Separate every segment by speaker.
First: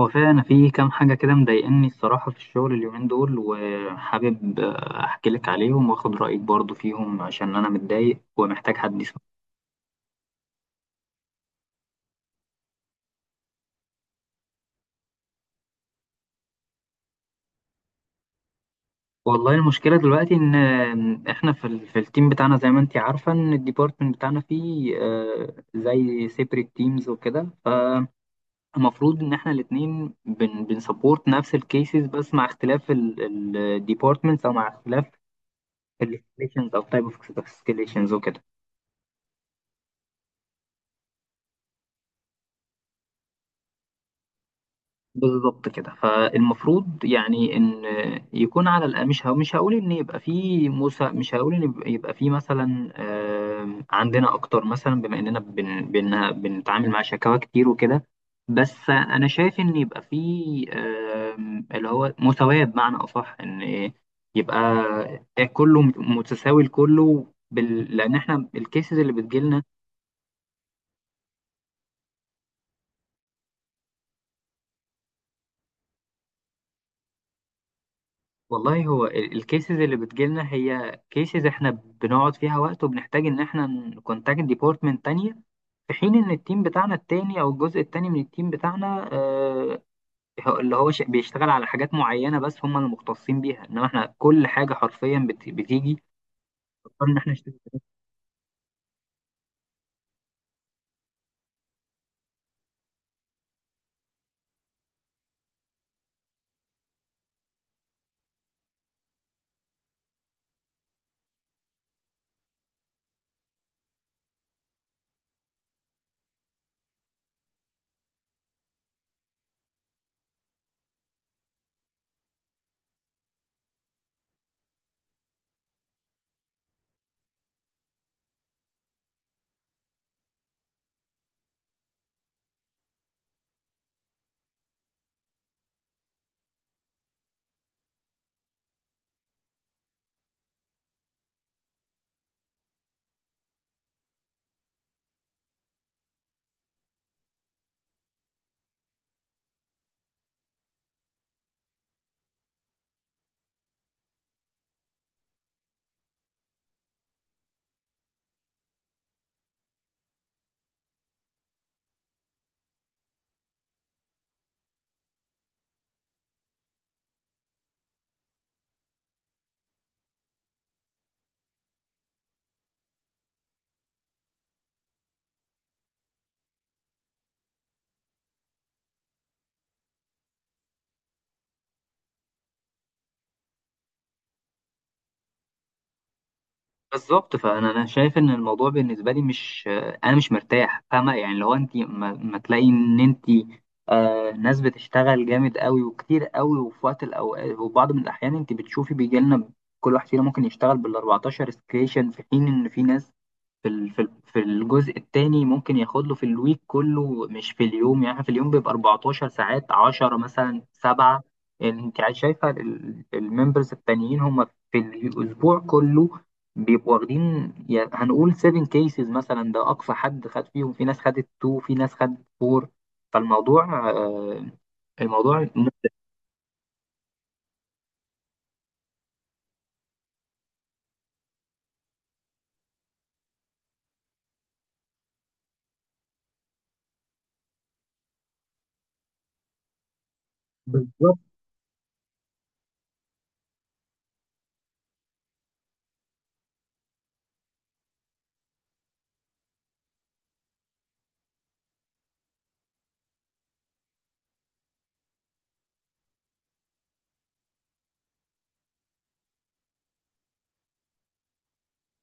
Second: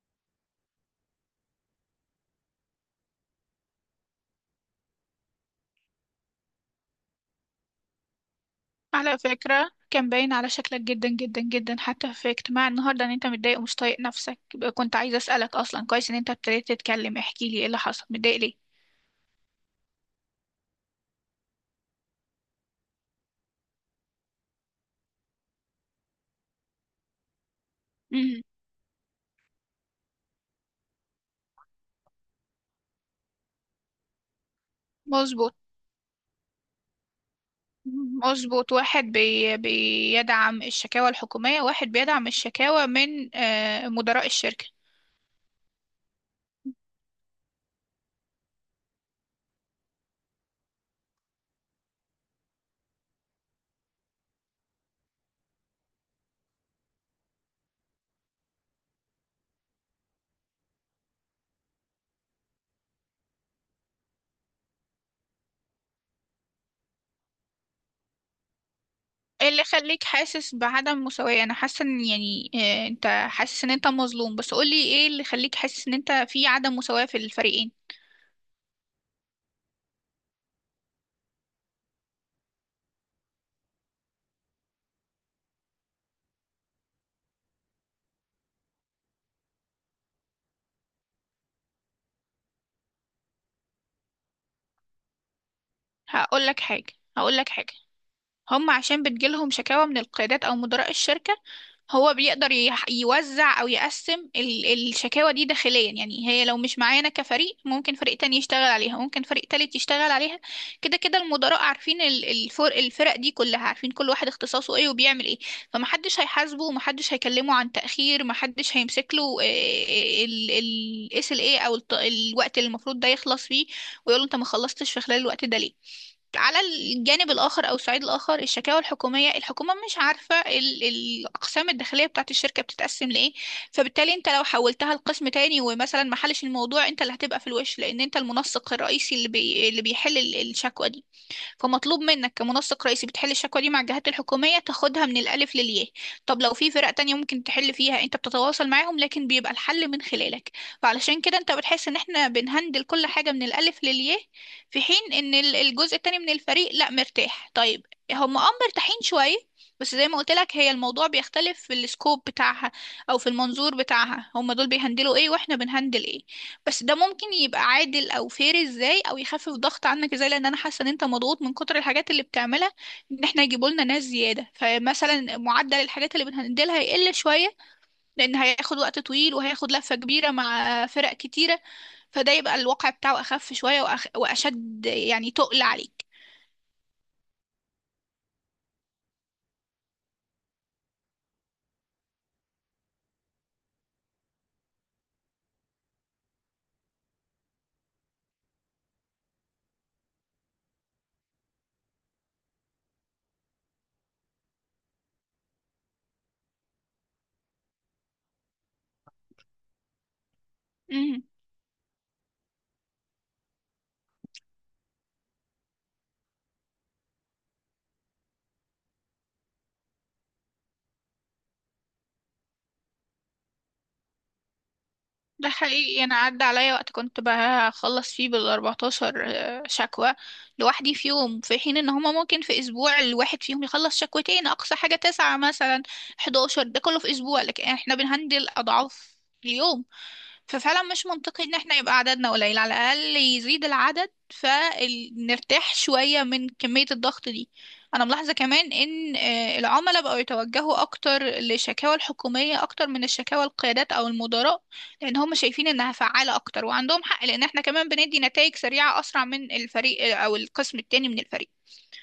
Speaker 1: هو فعلا أنا في كام حاجة كده مضايقني الصراحة في الشغل اليومين دول وحابب أحكي لك عليهم وآخد رأيك برضو فيهم عشان أنا متضايق ومحتاج حد
Speaker 2: على
Speaker 1: يسمع.
Speaker 2: فكرة، كان باين على شكلك جدا جدا جدا حتى في اجتماع النهاردة ان انت متضايق ومش طايق نفسك، يبقى كنت عايزة اسألك اصلا. كويس ان انت ابتديت تتكلم. احكي لي ايه اللي حصل، متضايق ليه؟
Speaker 1: والله المشكلة دلوقتي إن إحنا في التيم بتاعنا زي ما أنت عارفة إن الديبارتمنت بتاعنا فيه زي سيبريت تيمز وكده. فالمفروض
Speaker 2: مم.
Speaker 1: إن إحنا الاتنين بنسبورت نفس الكيسز بس مع اختلاف الديبارتمنتس أو مع اختلاف
Speaker 2: مظبوط،
Speaker 1: الاسكيليشنز أو تايب أوف اسكيليشنز وكده.
Speaker 2: مظبوط، واحد بيدعم الشكاوى الحكومية، واحد بيدعم الشكاوى من مدراء الشركة.
Speaker 1: بالظبط كده. فالمفروض يعني ان يكون على الأقل مش هقول ان يبقى في موسى، مش هقول ان يبقى في مثلا عندنا اكتر، مثلا بما اننا بن بن بنتعامل مع شكاوى كتير وكده. بس انا شايف ان يبقى في اللي هو مساواة، بمعنى اصح ان يبقى كله متساوي لكله لان احنا الكيسز اللي
Speaker 2: ايه
Speaker 1: بتجيلنا.
Speaker 2: اللي خليك حاسس بعدم مساواة؟ انا حاسة ان يعني انت حاسس ان انت مظلوم، بس قولي ايه اللي خليك حاسس ان انت في عدم مساواة في الفريقين.
Speaker 1: والله هو الكيسز اللي بتجيلنا هي كيسز احنا بنقعد فيها وقت وبنحتاج ان احنا نكونتاكت ديبارتمنت تانية، في حين ان التيم بتاعنا التاني او الجزء التاني من التيم بتاعنا بيشتغل على حاجات معينة بس هم اللي مختصين بيها. انما احنا كل حاجة حرفيا بتيجي
Speaker 2: هقول لك حاجة
Speaker 1: بنضطر ان احنا
Speaker 2: هقول لك
Speaker 1: نشتغل.
Speaker 2: حاجة، هم عشان بتجيلهم شكاوى من القيادات أو مدراء الشركة، هو بيقدر يوزع أو يقسم الشكاوى دي داخليا. يعني هي لو مش معانا كفريق، ممكن فريق تاني يشتغل عليها، ممكن فريق تالت يشتغل عليها. كده كده المدراء عارفين الفرق دي كلها، عارفين كل واحد اختصاصه ايه وبيعمل ايه. فمحدش هيحاسبه ومحدش هيكلمه عن تأخير، محدش هيمسك له الاس ال ايه او الوقت اللي المفروض ده يخلص فيه، ويقول له انت ما خلصتش في خلال الوقت ده ليه. على الجانب الآخر أو الصعيد الآخر، الشكاوى الحكومية، الحكومة مش عارفة الأقسام الداخلية بتاعت الشركة بتتقسم لإيه، فبالتالي أنت لو حولتها لقسم تاني ومثلا ما حلش الموضوع، أنت اللي هتبقى في الوش، لأن أنت المنسق الرئيسي اللي اللي بيحل الشكوى دي. فمطلوب منك كمنسق رئيسي بتحل الشكوى دي مع الجهات الحكومية، تاخدها من الألف للياء. طب لو في فرق تانية ممكن تحل فيها، انت بتتواصل معاهم، لكن بيبقى الحل من خلالك. فعلشان كده انت بتحس ان احنا بنهندل كل حاجة من الألف للياء، في حين ان الجزء التاني من الفريق لا، مرتاح. طيب، هم اه مرتاحين شوية، بس زي ما قلت لك، هي الموضوع بيختلف في السكوب بتاعها او في المنظور بتاعها، هم دول بيهندلوا ايه واحنا بنهندل ايه. بس ده ممكن يبقى عادل او فير ازاي، او يخفف ضغط عنك ازاي، لان انا حاسه ان انت مضغوط من كتر الحاجات اللي بتعملها. ان احنا يجيبوا لنا ناس زياده، فمثلا معدل الحاجات اللي بنهندلها هيقل شويه، لان هياخد وقت طويل وهياخد لفه كبيره مع فرق كتيره، فده يبقى الواقع بتاعه اخف شويه واشد، يعني تقل عليك.
Speaker 1: بالظبط. فانا شايف ان الموضوع بالنسبه لي مش، انا مش مرتاح، فاهمه؟ يعني لو انت ما تلاقي ان انت ناس بتشتغل جامد قوي وكتير قوي، وفي وقت الاوقات وبعض من الاحيان انت بتشوفي بيجي لنا كل واحد فينا ممكن يشتغل بال 14 سكيشن، في حين ان في ناس في الجزء التاني ممكن ياخد له في الويك كله مش في اليوم. يعني في اليوم بيبقى 14 ساعات، 10 مثلا، 7. يعني انت شايفه الممبرز التانيين هم في الاسبوع كله بيبقوا واخدين يعني هنقول 7 كيسز مثلا، ده اقصى حد خد فيهم. في ناس خدت 2، في ناس خدت 4. فالموضوع آه، الموضوع
Speaker 2: ده حقيقي، انا عدى عليا وقت كنت بخلص فيه بال14 شكوى لوحدي في يوم، في حين ان هما ممكن في اسبوع الواحد فيهم يخلص شكوتين، اقصى حاجة تسعة مثلا، 11، ده كله في اسبوع، لكن احنا بنهندل اضعاف اليوم. ففعلا مش
Speaker 1: بالظبط.
Speaker 2: منطقي ان احنا يبقى عددنا قليل، على الاقل يزيد العدد فنرتاح شوية من كمية الضغط دي. انا ملاحظة كمان ان العملاء بقوا يتوجهوا اكتر للشكاوى الحكومية اكتر من الشكاوى القيادات او المدراء، لان هم شايفين انها فعالة اكتر، وعندهم حق، لان احنا كمان بندي نتائج سريعة، اسرع من الفريق او القسم التاني من الفريق.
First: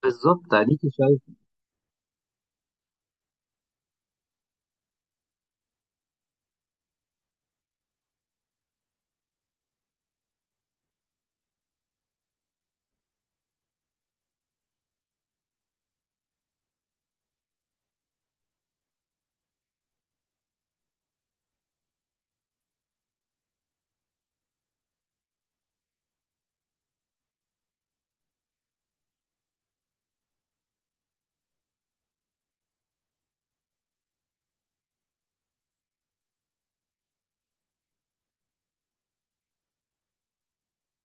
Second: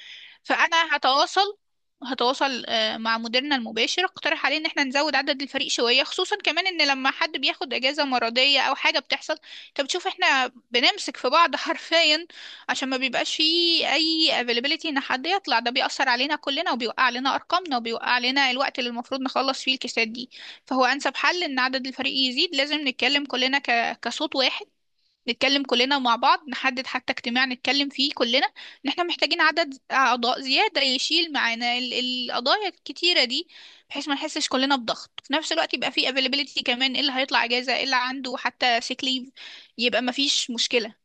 Speaker 1: بالظبط اديك
Speaker 2: فانا
Speaker 1: شايف.
Speaker 2: هتواصل، هتواصل مع مديرنا المباشر، اقترح عليه ان احنا نزود عدد الفريق شويه، خصوصا كمان ان لما حد بياخد اجازه مرضيه او حاجه بتحصل، انت بتشوف احنا بنمسك في بعض حرفيا، عشان ما بيبقاش فيه اي availability ان حد يطلع، ده بيأثر علينا كلنا، وبيوقع علينا ارقامنا، وبيوقع علينا الوقت اللي المفروض نخلص فيه الكيسات دي. فهو انسب حل ان عدد الفريق يزيد. لازم نتكلم كلنا كصوت واحد، نتكلم كلنا مع بعض، نحدد حتى اجتماع نتكلم فيه كلنا ان احنا محتاجين عدد اعضاء زيادة يشيل معانا القضايا الكتيرة دي، بحيث ما نحسش كلنا بضغط في نفس الوقت، يبقى في availability كمان، ايه اللي هيطلع اجازة، ايه اللي عنده حتى sick leave، يبقى ما فيش مشكلة.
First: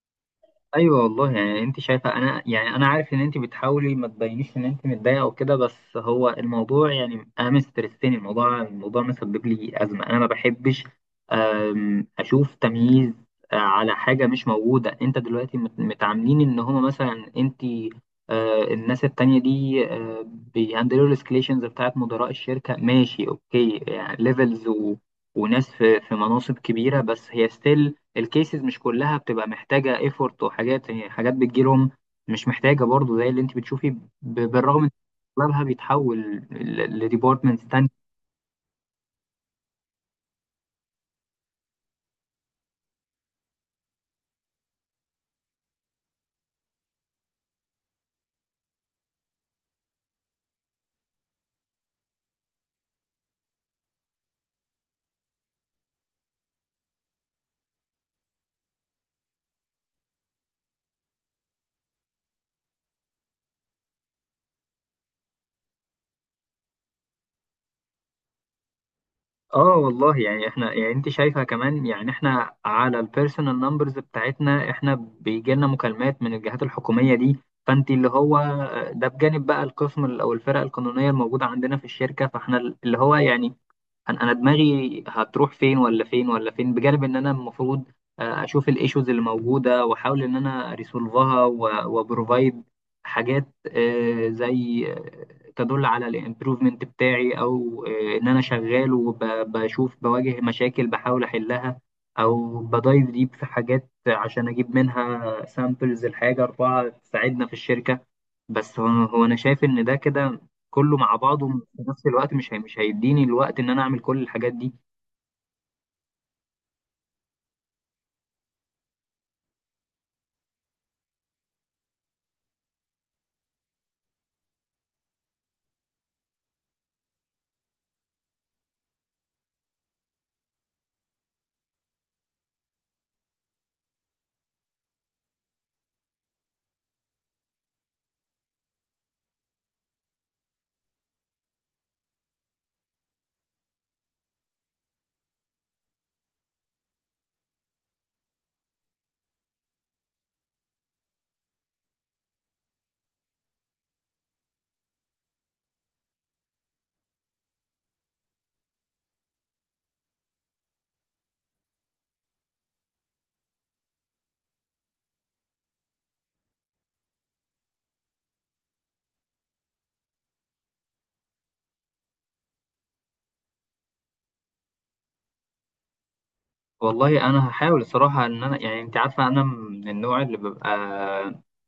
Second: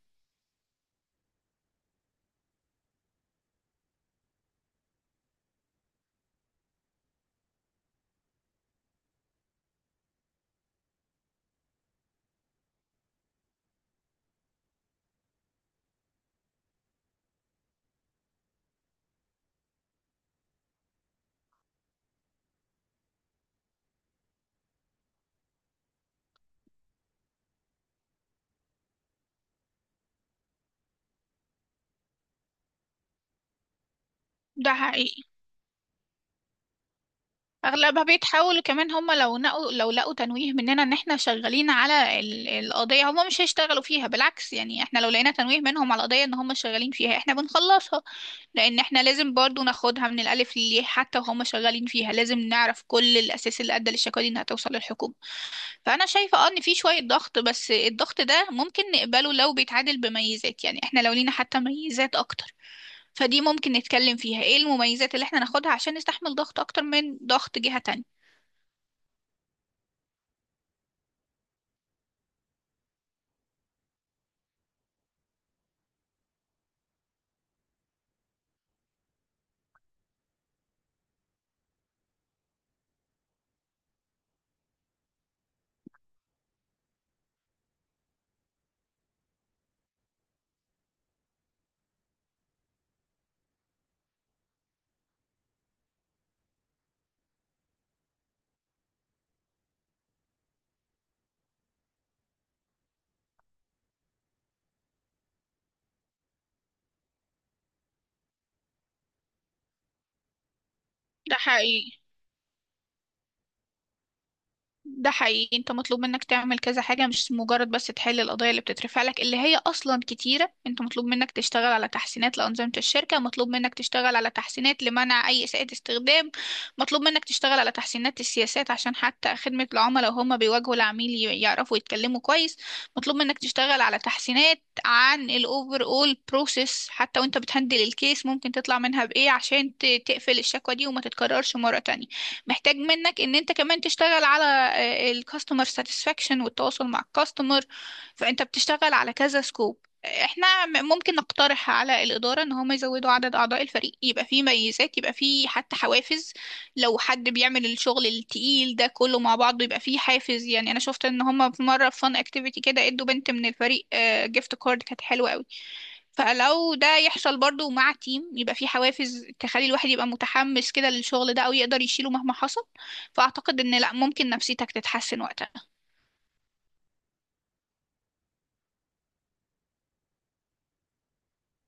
Speaker 1: ايوه والله، يعني انت شايفه انا، يعني انا عارف ان انت بتحاولي ما تبينيش ان انت متضايقه وكده. بس هو الموضوع يعني انا مسترسني الموضوع. الموضوع مسبب لي ازمه، انا ما بحبش اشوف تمييز على حاجه مش موجوده. انت دلوقتي متعاملين ان هما مثلا، انت الناس التانية دي بيهندلوا الاسكليشنز بتاعت مدراء الشركه، ماشي اوكي يعني ليفلز و... وناس في مناصب كبيره، بس هي ستيل الكيسز مش كلها بتبقى محتاجة ايفورت وحاجات. يعني حاجات بتجيلهم مش محتاجة برضو زي اللي انت بتشوفي
Speaker 2: ده
Speaker 1: بالرغم من
Speaker 2: حقيقي.
Speaker 1: إن اغلبها بيتحول لديبارتمنتس تانية.
Speaker 2: اغلبها بيتحاولوا كمان، هم لو نقوا لو لقوا تنويه مننا ان احنا شغالين على القضيه، هم مش هيشتغلوا فيها، بالعكس يعني، احنا لو لقينا تنويه منهم على القضيه ان هم شغالين فيها، احنا بنخلصها، لان احنا لازم برضو ناخدها من الالف للياء. حتى وهم شغالين فيها لازم نعرف كل الاساس اللي ادى للشكوى دي انها توصل للحكومه. فانا شايفه اه ان في شويه ضغط، بس الضغط ده ممكن نقبله لو بيتعادل بميزات. يعني احنا لو لينا حتى ميزات اكتر، فدي ممكن نتكلم فيها، ايه المميزات اللي احنا ناخدها عشان نستحمل ضغط اكتر من ضغط جهه تانية.
Speaker 1: اه والله، يعني احنا، يعني انت شايفة كمان يعني احنا على البيرسونال نمبرز بتاعتنا احنا بيجي لنا مكالمات من الجهات الحكومية دي. فانت اللي هو ده بجانب بقى القسم او الفرق القانونية الموجودة عندنا في الشركة، فاحنا اللي هو يعني أنا دماغي هتروح فين ولا فين ولا فين، بجانب ان انا المفروض اشوف الايشوز اللي موجوده واحاول ان انا ريسولفها، وبروفايد حاجات زي تدل على الامبروفمنت بتاعي، او ان انا شغال وبشوف بواجه مشاكل بحاول احلها، او بدايف ديب في حاجات عشان اجيب منها سامبلز الحاجه اربعه تساعدنا في الشركه. بس هو انا شايف ان ده كده كله مع
Speaker 2: ده
Speaker 1: بعضه في
Speaker 2: حقيقي.
Speaker 1: نفس الوقت مش مش هيديني الوقت ان انا اعمل كل الحاجات دي.
Speaker 2: ده حقيقي، انت مطلوب منك تعمل كذا حاجة، مش مجرد بس تحل القضايا اللي بتترفع لك، اللي هي اصلا كتيرة. انت مطلوب منك تشتغل على تحسينات لأنظمة الشركة، مطلوب منك تشتغل على تحسينات لمنع اي إساءة استخدام، مطلوب منك تشتغل على تحسينات السياسات عشان حتى خدمة العملاء وهم بيواجهوا العميل يعرفوا يتكلموا كويس، مطلوب منك تشتغل على تحسينات عن الاوفر اول بروسيس، حتى وانت بتهندل الكيس ممكن تطلع منها بايه عشان تقفل الشكوى دي وما تتكررش مرة تانية. محتاج منك ان انت كمان تشتغل على الكاستمر ساتسفاكشن والتواصل مع الكاستمر. فانت بتشتغل على كذا سكوب. احنا ممكن نقترح على الإدارة ان هم يزودوا عدد اعضاء الفريق، يبقى فيه ميزات، يبقى فيه حتى حوافز. لو حد بيعمل الشغل التقيل ده كله مع بعضه يبقى فيه حافز. يعني انا شفت ان هم في مرة في فان اكتيفيتي كده ادوا بنت من الفريق جيفت كارد كانت حلوة قوي، فلو ده يحصل برضو مع تيم يبقى في حوافز تخلي الواحد يبقى متحمس كده للشغل ده، او يقدر يشيله مهما حصل. فاعتقد ان لا، ممكن نفسيتك تتحسن وقتها.
Speaker 1: والله انا هحاول الصراحه ان انا، يعني انت عارفه انا من النوع اللي ببقى،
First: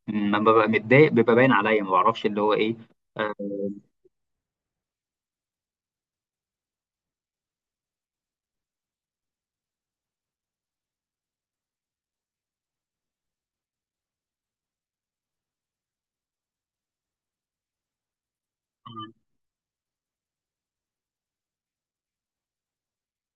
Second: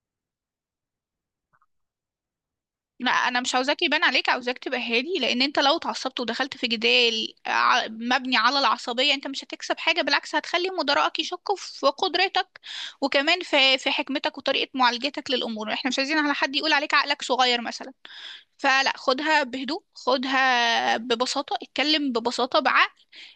Speaker 1: لما ببقى متضايق بيبقى باين عليا، ما بعرفش اللي هو ايه.
Speaker 2: لا،
Speaker 1: آه،
Speaker 2: انا مش عاوزاك يبان عليك، عاوزاك تبقى هادي، لان انت لو اتعصبت ودخلت في جدال مبني على العصبية، انت مش هتكسب حاجة، بالعكس هتخلي مدراءك يشكوا في قدرتك، وكمان في حكمتك وطريقة معالجتك للامور. احنا مش عايزين على حد يقول عليك عقلك صغير مثلا. فلا، خدها بهدوء، خدها ببساطة، اتكلم ببساطة، بعقل،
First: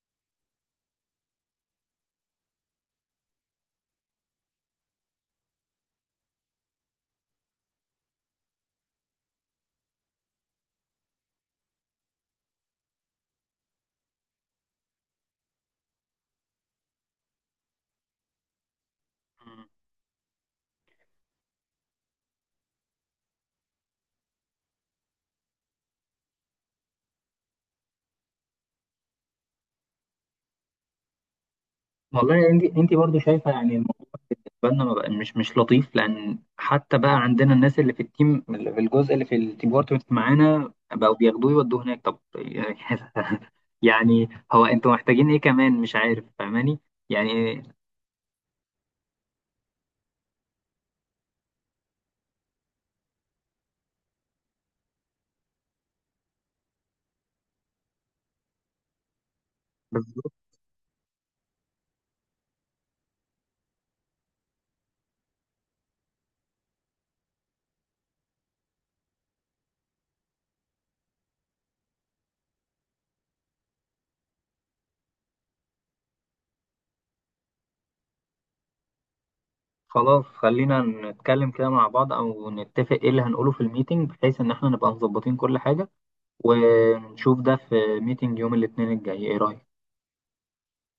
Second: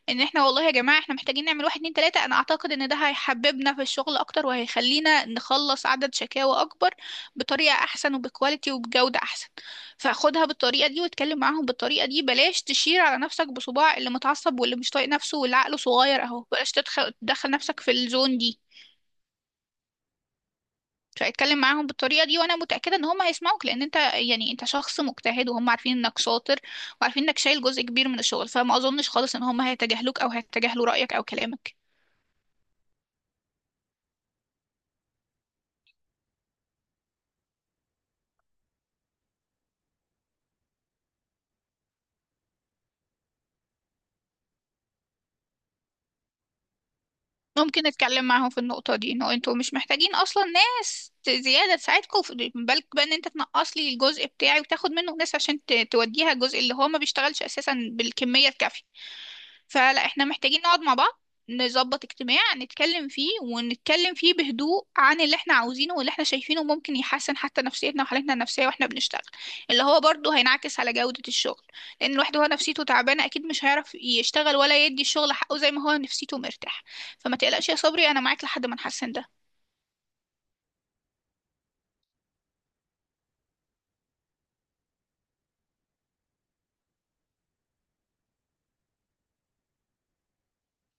Speaker 2: ان احنا والله يا جماعة احنا محتاجين نعمل واحد اتنين تلاتة. انا اعتقد ان ده هيحببنا في الشغل اكتر وهيخلينا نخلص عدد شكاوى اكبر، بطريقة احسن، وبكواليتي، وبجودة احسن. فخدها بالطريقة دي واتكلم معاهم بالطريقة دي، بلاش تشير على نفسك بصباع اللي متعصب واللي مش طايق نفسه واللي عقله صغير اهو، بلاش تدخل تدخل نفسك في الزون دي. فاتكلم معاهم بالطريقة دي، وانا متأكدة ان هم هيسمعوك، لان انت يعني انت شخص مجتهد وهم عارفين انك شاطر، وعارفين انك شايل جزء كبير من الشغل، فما اظنش خالص ان هم هيتجاهلوك او هيتجاهلوا رأيك او كلامك.
Speaker 1: والله انت برضو شايفه يعني الموضوع بالنسبه لنا ما بقى- مش لطيف، لان حتى بقى عندنا الناس اللي في التيم اللي في الجزء اللي في الديبارتمنت معانا بقوا بياخدوه يودوه هناك. طب يعني هو انتوا محتاجين ايه كمان؟ مش عارف فاهماني يعني.
Speaker 2: ممكن نتكلم معاهم في النقطة دي، انه انتوا مش محتاجين اصلا ناس زيادة تساعدكم بالك بقى ان انت تنقص لي الجزء بتاعي وتاخد منه ناس عشان توديها الجزء اللي هو ما بيشتغلش اساسا بالكمية الكافية. فلا، احنا
Speaker 1: بالظبط.
Speaker 2: محتاجين نقعد مع بعض، نظبط اجتماع نتكلم فيه، ونتكلم فيه بهدوء عن اللي احنا عاوزينه واللي احنا شايفينه ممكن يحسن حتى نفسيتنا وحالتنا النفسية واحنا بنشتغل، اللي هو برضه هينعكس على جودة الشغل، لان الواحد وهو نفسيته تعبانة اكيد مش هيعرف يشتغل ولا يدي الشغل حقه زي ما هو نفسيته مرتاح. فما تقلقش يا صبري، انا معاك لحد ما نحسن ده.
Speaker 1: خلاص، خلينا نتكلم كده مع بعض او نتفق ايه اللي هنقوله في الميتنج، بحيث ان احنا نبقى مظبطين كل حاجة، ونشوف ده في ميتنج يوم الاثنين الجاي. ايه رأيك؟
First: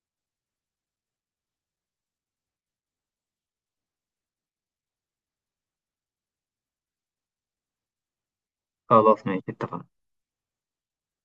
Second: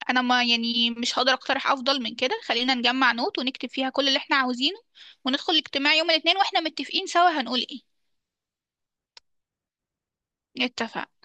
Speaker 2: انا ما يعني مش هقدر اقترح افضل من كده، خلينا نجمع نوت ونكتب فيها كل اللي احنا عاوزينه، وندخل الاجتماع يوم الاثنين واحنا متفقين سوا هنقول ايه.
Speaker 1: خلاص ماشي، اتفقنا.
Speaker 2: اتفق.